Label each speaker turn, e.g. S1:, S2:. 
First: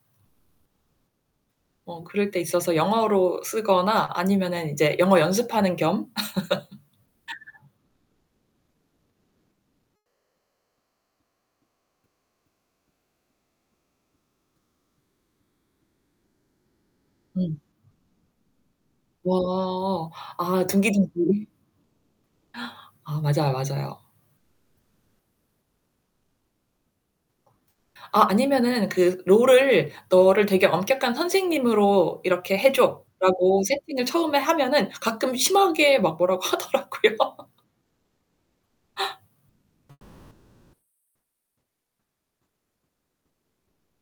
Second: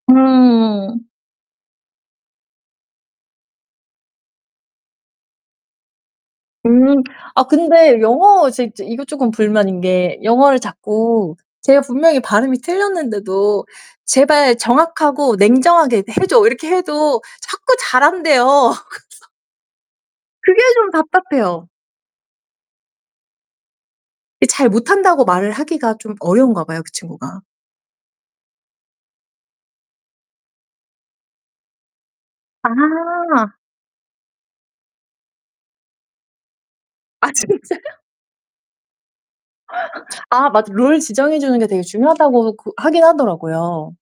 S1: 음.
S2: 어 그럴 때 있어서 영어로 쓰거나 아니면은 이제 영어 연습하는 겸.
S1: 음, 아 근데 영어 제 이것 쪼끔 불만인 게 영어를 자꾸 제가 분명히 발음이 틀렸는데도 "제발 정확하고 냉정하게 해줘." 이렇게 해도
S2: 음.
S1: 자꾸 잘한대요. 그래서
S2: 와.
S1: 그게
S2: 아,
S1: 좀
S2: 둥기둥기.
S1: 답답해요.
S2: 아. 아 맞아요, 맞아요.
S1: 이 잘 못한다고 말을 하기가 좀 어려운가 봐요. 그 친구가.
S2: 아, 아니면은 그 롤을 "너를 되게 엄격한 선생님으로 이렇게
S1: 아.
S2: 해줘."라고 세팅을 처음에 하면은 가끔 심하게 막 뭐라고
S1: 아
S2: 하더라고요.
S1: 진짜요? 아, 맞아. 롤 지정해 주는 게 되게 중요하다고 그 하긴 하더라고요.